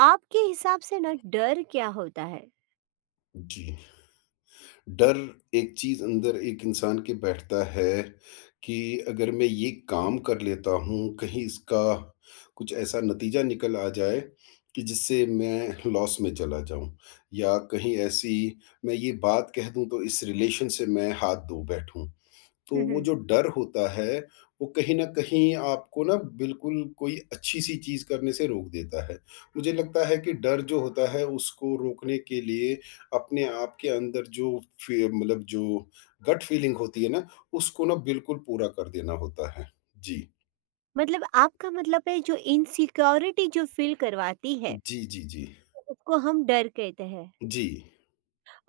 आपके हिसाब से ना डर क्या होता है? जी। डर एक चीज़ अंदर एक इंसान के बैठता है कि अगर मैं ये काम कर लेता हूँ, कहीं इसका कुछ ऐसा नतीजा निकल आ जाए कि जिससे मैं लॉस में चला जाऊँ, या कहीं ऐसी मैं ये बात कह दूँ तो इस रिलेशन से मैं हाथ धो बैठूँ। तो वो हम्म। जो डर होता है, वो कहीं न कहीं आपको ना बिल्कुल कोई अच्छी-सी चीज़ करने से रोक देता है। मुझे लगता है कि डर जो होता है उसको रोकने के लिए अपने आप के अंदर जो फी मतलब जो गट फीलिंग होती है ना, उसको ना बिल्कुल पूरा कर देना होता है। जी। मतलब आपका मतलब है जो इनसिक्योरिटी जो फील करवाती है जी, जी, जी। उसको हम डर कहते हैं जी।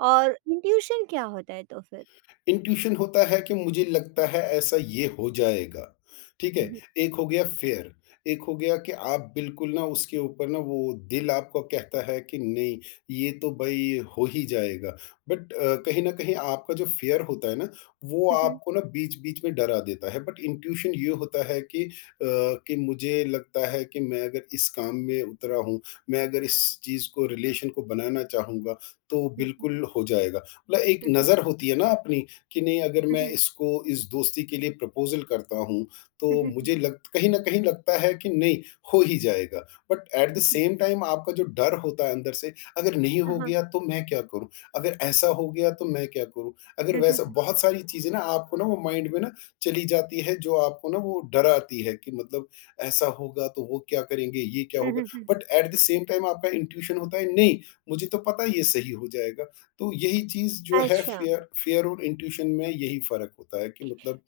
और इंट्यूशन क्या होता है तो फिर? इंट्यूशन होता है कि मुझे लगता है ऐसा ये हो जाएगा। ठीक है। हम्म, एक हो गया फेयर। एक हो गया कि आप बिल्कुल ना उसके ऊपर ना वो दिल आपको कहता है कि नहीं, ये तो भाई हो ही जाएगा। बट कहीं ना कहीं आपका जो फेयर होता है ना, वो हम्म, आपको ना बीच बीच में डरा देता है। बट इंट्यूशन ये होता है कि कि मुझे लगता है कि मैं अगर इस काम में उतरा हूँ, मैं अगर इस चीज़ को रिलेशन को बनाना चाहूँगा तो हम्म, बिल्कुल हो जाएगा। मतलब एक हम्म, नज़र होती है ना अपनी कि नहीं अगर मैं हम्म, इसको इस दोस्ती के लिए प्रपोज़ल करता हूँ, तो हम्म, मुझे लग कहीं न कहीं लगता है कि नहीं, हो ही जाएगा। But at the hmm, same time आपका जो डर होता है अंदर से, अगर नहीं हो हाँ, गया तो मैं क्या करूँ? अगर ऐसा हो गया तो मैं क्या करूँ? अगर हम्म, वैसा हम्म, बहुत सारी चीज़ें ना आपको ना वो माइंड में ना चली जाती है जो आपको ना वो डराती है कि मतलब ऐसा होगा तो वो क्या करेंगे? ये क्या हम्म, होगा? Hmm, but at the same time आपका इंट्यूशन होता है नहीं, मुझे तो पता है ये सही हो जाएगा। तो यही चीज़ जो है अच्छा, फ़ियर फ़ियर और इंट्यूशन में यही फ़र्क होता है कि मतलब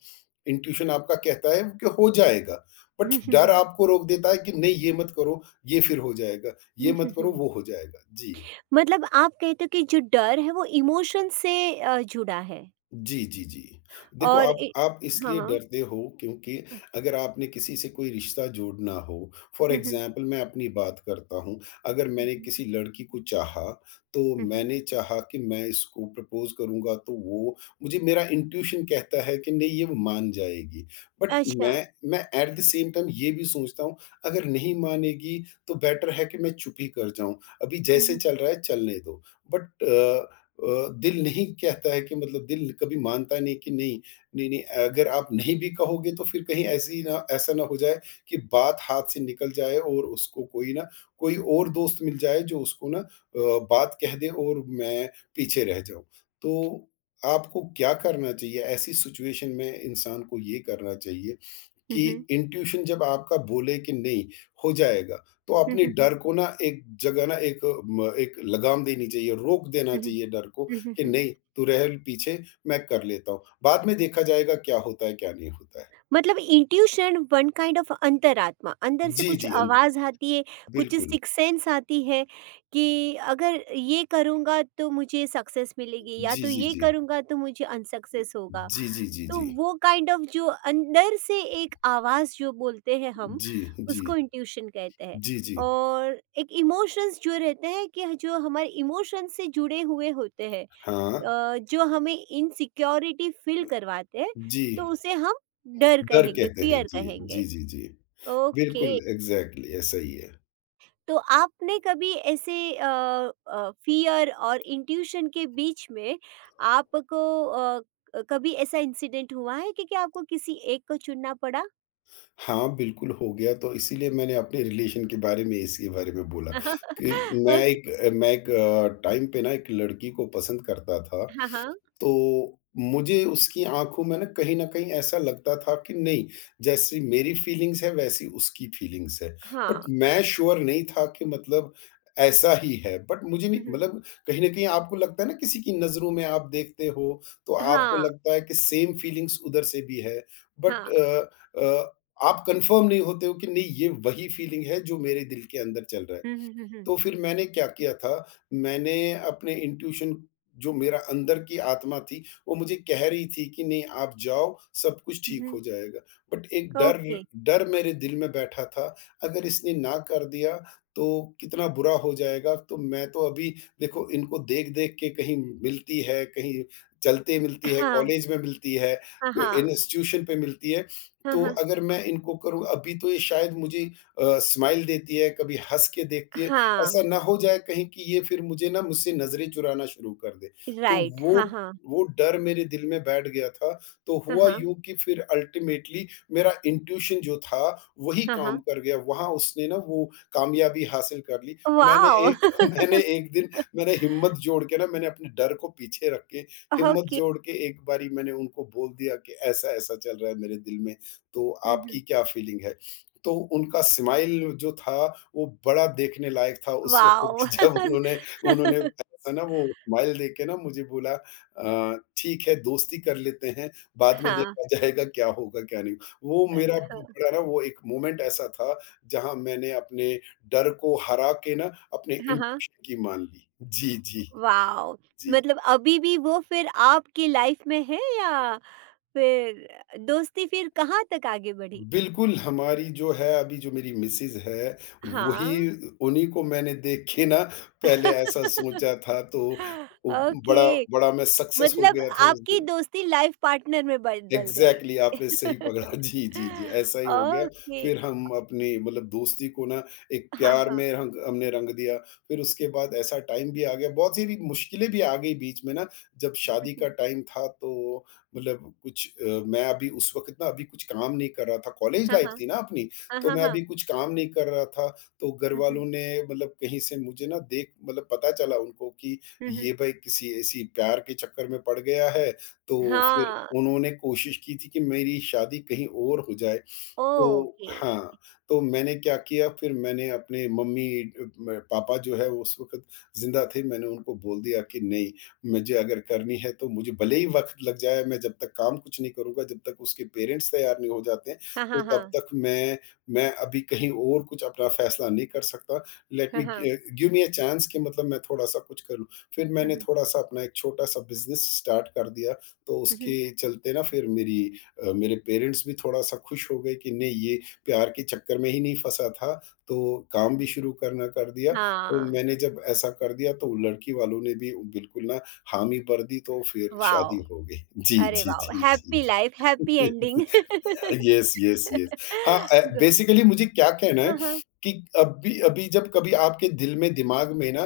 इंट्यूशन आपका कहता है कि हो जाएगा, बट हम्म, डर हम्म, आपको रोक देता है कि नहीं ये मत करो, ये फिर हो जाएगा, ये हम्म, मत करो हम्म। वो हो जाएगा। जी। मतलब आप कहते हो कि जो डर है वो इमोशन से जुड़ा है जी, जी, जी। देखो और आप आप इसलिए हाँ, डरते हो क्योंकि अगर आपने किसी से कोई रिश्ता जोड़ना हो। फॉर हम्म, हम्म, एग्ज़ाम्पल मैं अपनी बात करता हूँ, अगर मैंने किसी लड़की को चाहा, तो हम्म, हम्म, मैंने चाहा कि मैं इसको प्रपोज़ करूँगा तो वो मुझे मेरा इंट्यूशन कहता है कि नहीं ये मान जाएगी। बट अच्छा, मैं एट द सेम टाइम ये भी सोचता हूँ अगर नहीं मानेगी तो बेटर है कि मैं चुप ही कर जाऊँ, अभी हम्म, जैसे हम्म, चल रहा है चलने दो। बट अ दिल नहीं कहता है कि मतलब दिल कभी मानता नहीं कि नहीं, नहीं अगर आप नहीं भी कहोगे तो फिर कहीं ऐसी ना ऐसा ना हो जाए कि बात हाथ से निकल जाए और उसको कोई ना कोई और दोस्त मिल जाए जो उसको बात कह दे और मैं पीछे रह जाऊँ। तो आपको क्या करना चाहिए? ऐसी सिचुएशन में इंसान को ये करना चाहिए कि हम्म, इंट्यूशन जब आपका बोले कि नहीं हो जाएगा, तो अपने हम्म, डर को ना एक जगह ना एक लगाम देनी चाहिए, रोक देना हम्म, चाहिए डर को हुँ, हुँ, कि हुँ। नहीं तू रह पीछे, मैं कर लेता हूँ। बाद में देखा जाएगा क्या होता है, क्या नहीं होता है। मतलब इंट्यूशन वन काइंड ऑफ अंतरात्मा, अंदर से जी, कुछ जी, अन आवाज़ आती है, कुछ बिल्कुल। सिक्स्थ सेंस आती है कि अगर ये करूँगा तो मुझे सक्सेस मिलेगी या जी, तो जी, ये जी। करूँगा तो मुझे अनसक्सेस होगा। जी, जी, जी, तो जी। वो काइंड ऑफ जो अंदर से एक आवाज़ जो बोलते हैं हम, जी, जी। उसको इंट्यूशन कहते हैं। जी, जी। और एक इमोशंस जो रहते हैं कि जो हमारे इमोशंस से जुड़े हुए होते हैं। हाँ। जो हमें इनसिक्योरिटी फील करवाते हैं, तो जी, उसे हम डर डर कहेंगे, कहते हैं। फ़ियर जी, कहेंगे। जी, जी, जी। बिल्कुल ओके, एग्ज़ैक्टली ऐसा ही है। तो आपने कभी ऐसे फ़ियर और इंट्यूशन के बीच में आपको अ, कभी ऐसा इंसिडेंट हुआ है कि आपको किसी एक को चुनना पड़ा? हाँ, बिल्कुल हो गया, तो इसीलिए मैंने अपने रिलेशन के बारे में इसके बारे में बोला कि मैं ओके, एक मैं एक टाइम पे ना एक लड़की को पसंद करता था। हाँ, हाँ। तो मुझे उसकी आँखों में ना कहीं न कहीं ऐसा लगता था कि नहीं, जैसी मेरी फीलिंग्स है वैसी उसकी फीलिंग्स है। बट हाँ। मैं श्योर नहीं था कि मतलब ऐसा ही है। बट मुझे नहीं हुँ, हुँ। मतलब कहीं न कहीं आपको लगता है ना किसी की नज़रों में आप देखते हो, तो आपको हाँ, लगता है कि सेम फीलिंग्स उधर से भी है। बट हाँ। अ अ, आप कन्फर्म नहीं होते हो कि नहीं ये वही फीलिंग है जो मेरे दिल के अंदर चल रहा है। हुँ, हुँ, हुँ, हुँ। तो फिर मैंने क्या किया था, मैंने अपने इंट्यूशन जो मेरा अंदर की आत्मा थी, वो मुझे कह रही थी कि नहीं आप जाओ, सब कुछ हुँ, ठीक हो हुँ। जाएगा। बट एक डर ओके। डर मेरे दिल में बैठा था, अगर इसने ना कर दिया तो कितना बुरा हो जाएगा। तो मैं तो अभी देखो इनको देख-देख के, कहीं मिलती है, कहीं चलते मिलती है, हाँ, कॉलेज में मिलती है, हाँ, क हाँ। इंस्टीट्यूशन पे मिलती है। हाँ, तो हाँ। अगर मैं इनको करूँ, अभी तो ये शायद मुझे स्माइल देती है, कभी हँस के देखती है। हाँ, ऐसा ना हो जाए कहीं कि ये फिर मुझे ना मुझसे नज़रें चुराना शुरू कर दे। तो राइट। वो हाँ, हाँ। वो डर मेरे दिल में बैठ गया था। तो हाँ, हुआ हाँ। यूँ कि फिर अल्टीमेटली मेरा इंट्यूशन जो था, वही हाँ, काम हाँ। कर गया। वहाँ उसने ना वो कामयाबी हासिल कर ली। मैंने वाओ! एक मैंने एक दिन मैंने हिम्मत जोड़ के ना मैंने अपने डर को पीछे रख के हिम्मत ओके। जोड़ के एक बारी मैंने उनको बोल दिया कि ऐसा-ऐसा चल रहा है मेरे दिल में, तो हुँ, आपकी हुँ। क्या फीलिंग है? तो उनका स्माइल जो था, वो बड़ा देखने लायक था उस वक़्त। वाओ! जब उन्होंने उन्होंने ऐसा ना वो स्माइल देके ना मुझे बोला, "ठीक है, दोस्ती कर लेते हैं, बाद में हाँ, देखा जाएगा क्या होगा, क्या नहीं।" वो मेरा हाँ। बड़ा ना वो एक मोमेंट ऐसा था, जहाँ मैंने अपने डर को हरा के ना अपने हाँ, हाँ। इंट्यूशन की मान ली। जी, जी, वाओ! जी। मतलब अभी भी वो फिर आपकी लाइफ़ में है या फिर दोस्ती फिर कहाँ तक आगे बढ़ी? बिल्कुल, हमारी जो है अभी जो मेरी मिसेज़ है, वही हाँ। उन्हीं को मैंने देख के ना पहले ऐसा सोचा था। तो उ बड़ा ओके, बड़ा मैं सक्सेस हो मतलब गया था उस आपकी दिन। दोस्ती लाइफ़ पार्टनर में बदल गई। एग्ज़ैक्टली आपने सही पकड़ा। जी, जी, जी, ऐसा ही हो गया। ओके। फिर हम अपनी मतलब दोस्ती को ना एक हाँ, प्यार हाँ। में रंग हमने रंग दिया। फिर उसके बाद ऐसा टाइम भी आ गया, बहुत सारी मुश्किलें भी आ गई बीच में ना, जब हुँ, शादी हुँ। का टाइम था तो मतलब कुछ मैं अभी उस वक़्त ना अभी कुछ काम नहीं कर रहा था, कॉलेज हाँ, लाइफ़ हाँ। थी ना अपनी, हाँ, तो हाँ, मैं हाँ। अभी कुछ काम नहीं कर रहा था। तो हुँ, घरवालों हुँ। ने मतलब कहीं से मुझे ना देख मतलब पता चला उनको कि हुँ, ये हुँ। भाई किसी ऐसी प्यार के चक्कर में पड़ गया है। तो फिर हाँ, उन्होंने कोशिश की थी कि मेरी शादी कहीं और हो जाए। तो ओके। हाँ, तो मैंने क्या किया, फिर मैंने अपने मम्मी अ, म पापा जो है वो उस वक़्त ज़िंदा थे, मैंने उनको बोल दिया कि नहीं, मुझे अगर करनी है तो मुझे भले ही वक़्त लग जाए, मैं जब तक काम कुछ नहीं करूँगा, जब तक उसके पेरेंट्स तैयार नहीं हो जाते हैं, हाँ, तो हाँ, तब हाँ। तक मैं अभी कहीं और कुछ अपना फ़ैसला नहीं कर सकता। लेट मी हाँ, हाँ। गि गिव मी अ चांस कि मतलब मैं थोड़ा-सा कुछ कर लूँ। फिर हुँ, मैंने हुँ, थोड़ा-सा अपना एक छोटा-सा बिज़नेस स्टार्ट कर दिया, तो हुँ, हुँ। उसके चलते ना फिर मेरे पेरेंट्स भी थोड़ा-सा खुश हो गए कि नहीं ये प्यार के चक्कर में ही नहीं फँसा था, तो काम भी शुरू करना कर दिया। तो हाँ, मैंने जब ऐसा कर दिया तो लड़की वालों ने भी बिल्कुल ना हामी भर दी, तो फिर शादी वाओ! हो गई। जी, अरे जी, वाओ! जी, जी, हैप्पी जी। Life, happy ending. Yes, yes, yes. हाँ, गुड। बेसिकली मुझे क्या कहना है हाँ, हाँ। कि अभी अभी जब कभी आपके दिल में, दिमाग में ना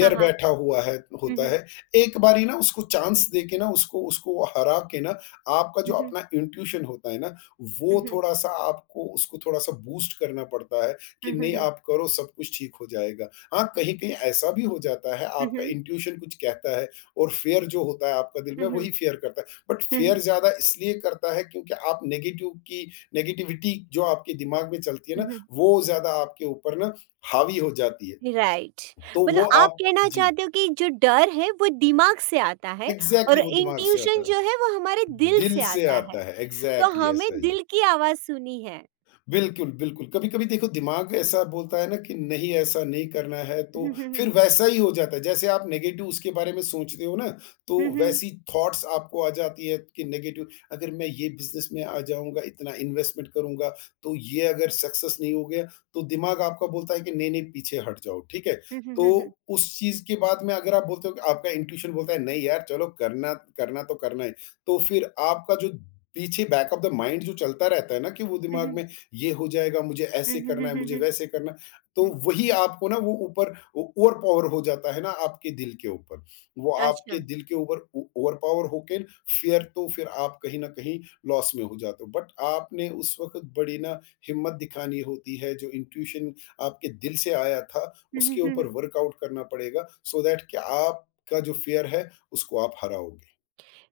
हाँ, हाँ। बैठा हुआ है हुँ, होता हुँ, है, एक बारी ना उसको चांस देके ना उसको उसको हरा के ना आपका जो हुँ, हुँ, अपना इंट्यूशन होता है ना, वो हुँ, हुँ, हुँ, थोड़ा-सा आपको उसको थोड़ा-सा बूस्ट करना पड़ता है कि हुँ, नहीं हुँ, आप करो सब कुछ ठीक हो जाएगा। हाँ, कहीं-कहीं ऐसा भी हो जाता है हुँ, आपका हुँ, इंट्यूशन कुछ कहता है और फ़ियर जो होता है आपका दिल में, हुँ, वही हुँ, फ़ियर करता है। बट हुँ, फ़ियर हुँ, ज़्यादा इसलिए करता है क्योंकि आप नेगेटिविटी जो आपके दिमाग में चलती है हुँ, ना, हुँ। वो ज़्यादा आपके ऊपर ना हावी हो जाती है। राइट। तो वो मतलब आप आप कहना जी, चाहते हो कि जो डर है वो दिमाग से आता है और एग्ज़ैक्टली वो दिमाग से आता इंट्यूशन है। जो है वो हमारे दिल दिल से से आता है। आता है, तो एग्ज़ैक्टली हमें ऐसा ही है। दिल की आवाज़ सुननी है। बिल्कुल, बिल्कुल। कभी-कभी देखो दिमाग ऐसा बोलता है ना कि नहीं ऐसा नहीं करना है, तो हुँ, हुँ, फिर हुँ। वैसा ही हो जाता है। जैसे आप नेगेटिव उसके बारे में सोचते हो ना, तो हुँ, हुँ। वैसी थॉट्स आपको आ जाती है कि नेगेटिव अगर मैं ये बिज़नेस में आ जाऊँगा, इतना इन्वेस्टमेंट करूँगा, तो ये अगर सक्सेस नहीं हो गया तो दिमाग आपका बोलता है कि नहीं-नहीं पीछे हट जाओ, ठीक है? हुँ, हुँ, हुँ, हुँ। तो उस चीज़ के बाद में अगर आप बोलते हो कि आपका इंट्यूशन बोलता है नहीं यार चलो करना करना तो करना है। तो फिर आपका जो पीछे बैक ऑफ द माइंड जो चलता रहता है ना कि वो हुँ, दिमाग हुँ। में ये हो जाएगा, मुझे हुँ, ऐसे हुँ, करना हुँ, है, हुँ, मुझे हुँ। वैसे करना है। तो हुँ। वही आपको ना वो ऊपर ओ ओवर पावर हो जाता है ना आपके दिल के ऊपर। वो आपके अच्छा। दिल के ऊपर ओ ओवर पावर होके फिर तो फिर आप कहीं न कहीं लॉस में हो जाते हो। बट आपने उस वक़्त बड़ी ना हिम्मत दिखानी होती है, जो इंट्यूशन आपके दिल से आया था, हुँ, हुँ, उसके हुँ, ऊपर हुँ। वर्कआउट करना पड़ेगा सो दैट कि आपका जो फियर है, उसको आप हराओगे।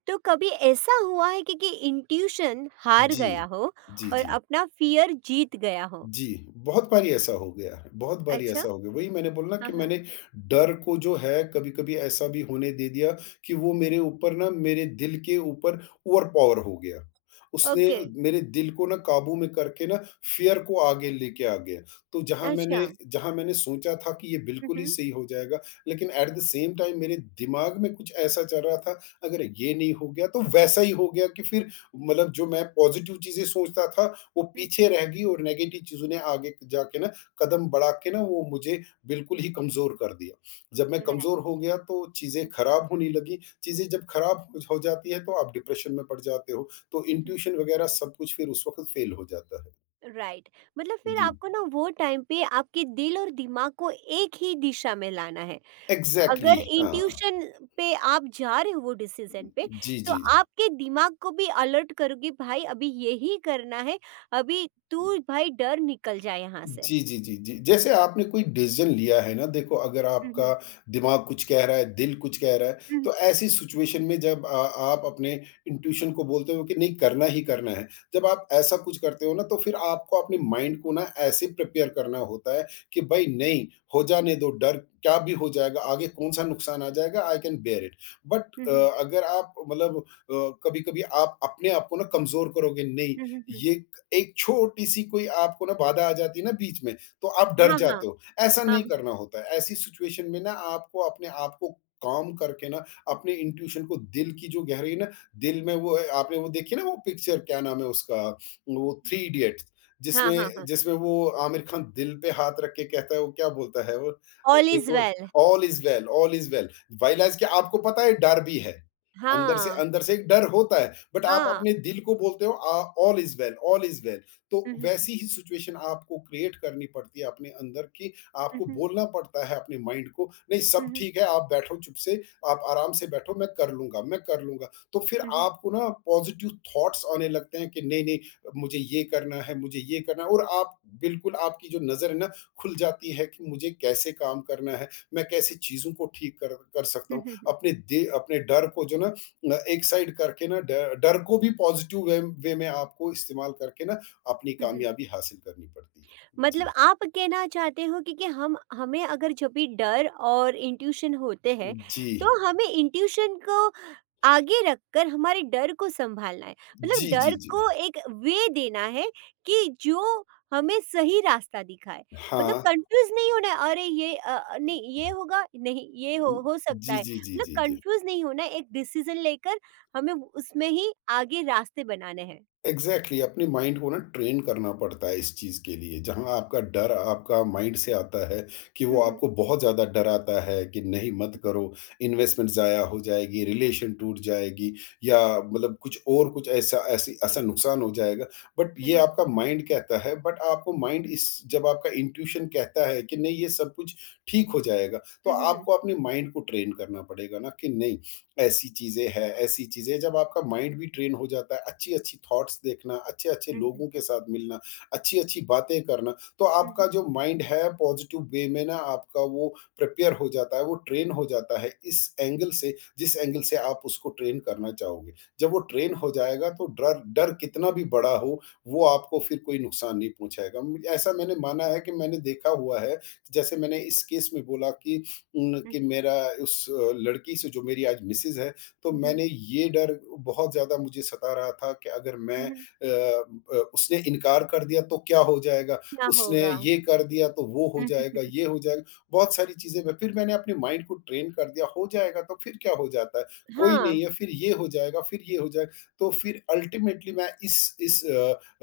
तो कभी ऐसा हुआ है कि इंट्यूशन हार जी। गया हो जी, और जी। अपना फियर जीत गया हो? जी, बहुत बारी ऐसा हो गया है, बहुत बारी अच्छा, ऐसा हो गया। वही मैंने बोला ना हाँ, कि हाँ। मैंने डर को जो है कभी-कभी ऐसा भी होने दे दिया कि वो मेरे ऊपर ना मेरे दिल के ऊपर ओवर पावर हो गया। उसने ओके, मेरे दिल को ना काबू में करके ना फ़ियर को आगे लेके आ गया। तो जहाँ मैंने अच्छा। जहाँ मैंने सोचा था कि ये हुँ, बिल्कुल ही हुँ। सही हो जाएगा, लेकिन एट द सेम टाइम मेरे दिमाग में कुछ ऐसा चल रहा था, अगर ये नहीं हो गया तो वैसा ही हो गया कि फिर मतलब जो मैं पॉज़िटिव चीज़ें सोचता था वो हुँ, पीछे हुँ। रह गई और नेगेटिव चीज़ों ने आगे जाके ना कदम बढ़ा के ना वो मुझे बिल्कुल ही कमज़ोर कर दिया। जब मैं कमज़ोर राइट। हो गया तो चीज़ें हुँ, हुँ, हुँ, ख़राब होने लगी, चीज़ें जब ख़राब हो जाती है तो आप डिप्रेशन में पड़ जाते हो, तो हुँ, हुँ। इंट्यूशन वग़ैरह सब कुछ फिर उस वक़्त फ़ेल हो जाता है। राइट, मतलब फिर जी। आपको ना वो टाइम पे आपके दिल और दिमाग को एक ही दिशा में लाना है। एग्ज़ैक्टली अगर हाँ। इंट्यूशन पे आप जा रहे हो वो डिसीज़न पे, जी, तो जी। जी आपके दिमाग को भी अलर्ट करो कि भाई अभी यही करना है, अभी तू भाई डर निकल जाए यहाँ से। जी, जी, जी, जी। जैसे आपने कोई डिसीज़न लिया है ना, देखो अगर हुँ, आपका हुँ। दिमाग कुछ कह रहा है, दिल कुछ कह रहा है, हुँ, हुँ, तो ऐसी सिचुएशन में जब आप अपने इंट्यूशन को बोलते हो कि नहीं करना ही करना है। जब आप ऐसा कुछ करते हो ना तो फिर आपको अपने माइंड को ना ऐसे प्रिपेयर करना होता है कि भाई नहीं, हो जाने दो, डर क्या भी हो जाएगा, आगे कौन-सा नुकसान आ जाएगा, I can bear it. But हुँ, हुँ। अगर आप मतलब कभी-कभी आप अपने आप को ना कमज़ोर करोगे, नहीं हुँ, हुँ, हुँ। ये एक छोटी-सी कोई आपको ना बाधा आ जाती है ना बीच में, तो आप डर हाँ, हाँ। जाते हो। ऐसा हाँ, नहीं हाँ। करना होता है, ऐसी सिचुएशन में ना आपको अपने आप को काम करके ना अपने इंट्यूशन को दिल की जो गहराई है ना, दिल में वो है आपने वो देखी है ना वो पिक्चर क्या नाम है उसका? वो थ्री इडियट्स हाँ, हाँ, जिसमें हाँ। जिसमें वो आमिर खान दिल पे हाथ रख के कहता है वो क्या बोलता है वो ऑल एक इज़ वो well. All is well all is well. व्हील एज़ कि आपको पता है डर भी है। हाँ, अंदर से एक डर होता है। बट आप हाँ। अपने दिल को बोलते हो all is well, all is well. तो हुँ, हुँ, वैसी ही सिचुएशन आपको क्रिएट करनी पड़ती है अपने अंदर कि हुँ, आपको हुँ, बोलना पड़ता है अपने माइंड को, नहीं हुँ, सब हुँ, हुँ, ठीक है, आप बैठो चुप से, आप आराम से बैठो, मैं कर लूँगा, मैं कर लूँगा। तो फिर हुँ, आपको ना पॉज़िटिव थॉट्स आने लगते हैं कि नहीं, नहीं मुझे ये करना है, मुझे ये करना है और आप बिल्कुल आपकी जो नज़र है ना खुल जाती है कि मुझे कैसे काम करना है, मैं कैसे चीज़ों को ठीक कर कर सकता हुँ, हूँ। हुँ, हुँ, अपने डर को जो ना न एक साइड करके ना डर डर को भी पॉज़िटिव वे वे में आपको इस्तेमाल करके ना अपनी हुँ। कामयाबी हासिल करनी पड़ती है। जी। मतलब आप कहना चाहते हो कि हम हमें अगर जब भी डर और इंट्यूशन होते हैं, जी। तो हमें इंट्यूशन को आगे रखकर हमारे डर को सँभालना है। मतलब जी, जी, डर जी। को एक वे देना है कि जो हमें सही रास्ता दिखाए। मतलब हाँ। कन्फ्यूज़ नहीं होना है, अरे ये नहीं ये होगा, नहीं ये हो सकता जी, है। जी, जी, मतलब जी, जी। कन्फ्यूज़ नहीं होना है, एक डिसीज़न लेकर हमें उसमें ही आगे रास्ते बनाने हैं। एग्जैक्टली, अपने माइंड को ना ट्रेन करना पड़ता है इस चीज़ के लिए जहाँ आपका डर आपका माइंड से आता है कि वो हुँ, हुँ। आपको बहुत ज़्यादा डराता है कि नहीं मत करो इन्वेस्टमेंट ज़ाया हो जाएगी रिलेशन टूट जाएगी या मतलब कुछ और कुछ ऐसा नुकसान हो जाएगा बट हुँ, ये हुँ। आपका माइंड कहता है बट आपको माइंड इस जब आपका इंट्यूशन कहता है कि नहीं ये सब कुछ ठीक हो जाएगा तो हुँ, हुँ। आपको अपने माइंड को ट्रेन करना पड़ेगा ना कि नहीं ऐसी चीज़ें हैं, ऐसी चीज़ें जब आपका माइंड भी ट्रेन हो जाता है, अच्छी-अच्छी थॉट्स देखना, अच्छे-अच्छे हुँ, हुँ, हुँ। लोगों के साथ मिलना, अच्छी-अच्छी बातें करना, तो हुँ, हुँ। हुँ, आपका हुँ। हुँ, जो माइंड है पॉज़िटिव वे में ना आपका वो प्रिपेयर हो जाता है, वो ट्रेन हो जाता है इस एंगल से जिस एंगल से आप उसको ट्रेन करना चाहोगे। जब वो ट्रेन हो जाएगा तो डर डर कितना भी बड़ा हो, वो आपको फिर कोई नुकसान नहीं पहुँचाएगा। म ऐसा मैंने माना है कि मैंने देखा हुआ है, जैसे मैंने इस केस में बोला कि हुँ। कि मेरा उस लड़की से जो मेरी आज मिसेज़ है, तो हुँ, मैंने ये डर बहुत ज़्यादा मुझे सता रहा था कि अगर हुँ, हुँ। उसने इनकार कर दिया तो क्या हो जाएगा? क्या उसने होगा? ये कर दिया तो वो हो हुँ, जाएगा, हुँ। ये हो जाएगा। बहुत सारी चीज़ें मैं फिर मैंने अपने माइंड को ट्रेन कर दिया, हो जाएगा तो फिर क्या हो जाता है? कोई नहीं हाँ। है, फिर ये हो जाएगा, फिर ये हो जाएगा। तो फिर अल्टीमेटली मैं इस इस अ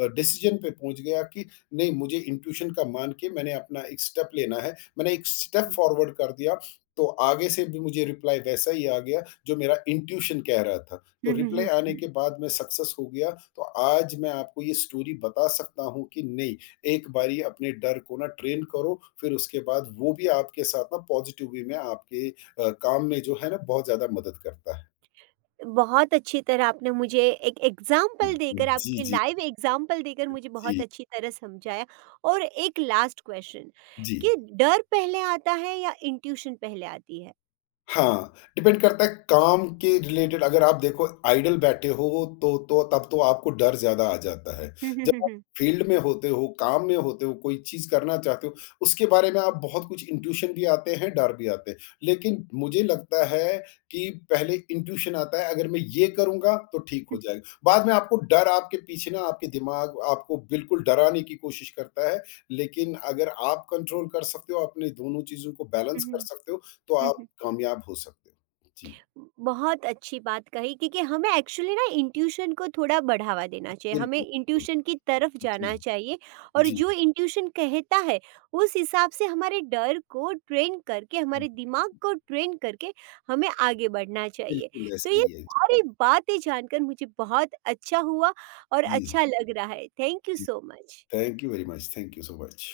अ, डिसीज़न पे पहुँच गया कि नहीं मुझे इंट्यूशन का मान के मैंने अपना एक स्टेप लेना है। मैंने एक स्टेप हुँ। फॉरवर्ड कर दिया तो आगे से भी मुझे रिप्लाई वैसा ही आ गया जो मेरा इंट्यूशन कह रहा था। तो हुँ, हुँ, रिप्लाई हुँ, आने हुँ। के बाद मैं सक्सेस हो गया तो आज मैं आपको ये स्टोरी बता सकता हूँ कि नहीं, एक बारी अपने डर को ना ट्रेन करो फिर उसके बाद वो भी आपके साथ ना पॉज़िटिव वे में आपके काम में जो है ना बहुत ज़्यादा मदद करता है। बहुत अच्छी तरह आपने मुझे एक एग्ज़ाम्पल देकर, जी, आपके जी, लाइव एग्ज़ाम्पल देकर मुझे बहुत जी, अच्छी तरह समझाया। और एक लास्ट क्वेश्चन जी। कि डर पहले आता है या इंट्यूशन पहले आती है? हाँ, डिपेंड करता है काम के रिलेटेड अगर आप देखो आइडल बैठे हो तो तब तो आपको डर ज़्यादा आ जाता है। हुँ, हुँ, जब हुँ, आप हुँ। फील्ड में होते हो, काम में होते हो, कोई चीज़ करना चाहते हो, उसके बारे में आप बहुत कुछ इंट्यूशन भी आते हैं, डर भी आते हैं। लेकिन मुझे लगता है कि पहले इंट्यूशन आता है अगर मैं ये करूँगा तो ठीक हो जाएगा। बाद में आपको डर आपके पीछे ना आपके दिमाग आपको बिल्कुल डराने की कोशिश करता है। लेकिन अगर आप कंट्रोल कर सकते हो, अपने दोनों चीज़ों को बैलेंस हुँ, कर हुँ, सकते हो, तो हुँ, आप हुँ। कामयाब हो सकते हो। जी, बहुत अच्छी बात कही, क्योंकि हमें एक्चुअली ना इंट्यूशन को थोड़ा बढ़ावा देना चाहिए, हमें बिल्कुल, बिल्कुल। इंट्यूशन की तरफ जाना जी, चाहिए और जी। जो इंट्यूशन कहता है उस हिसाब से हमारे डर को ट्रेन करके, हमारे दिमाग को ट्रेन करके हमें आगे बढ़ना चाहिए। बिल्कुल तो ऐसा ये ही है। सारी बातें जानकर मुझे बहुत अच्छा हुआ और जी, अच्छा लग रहा है। थैंक यू जी। So much. Thank you very much, thank you so much.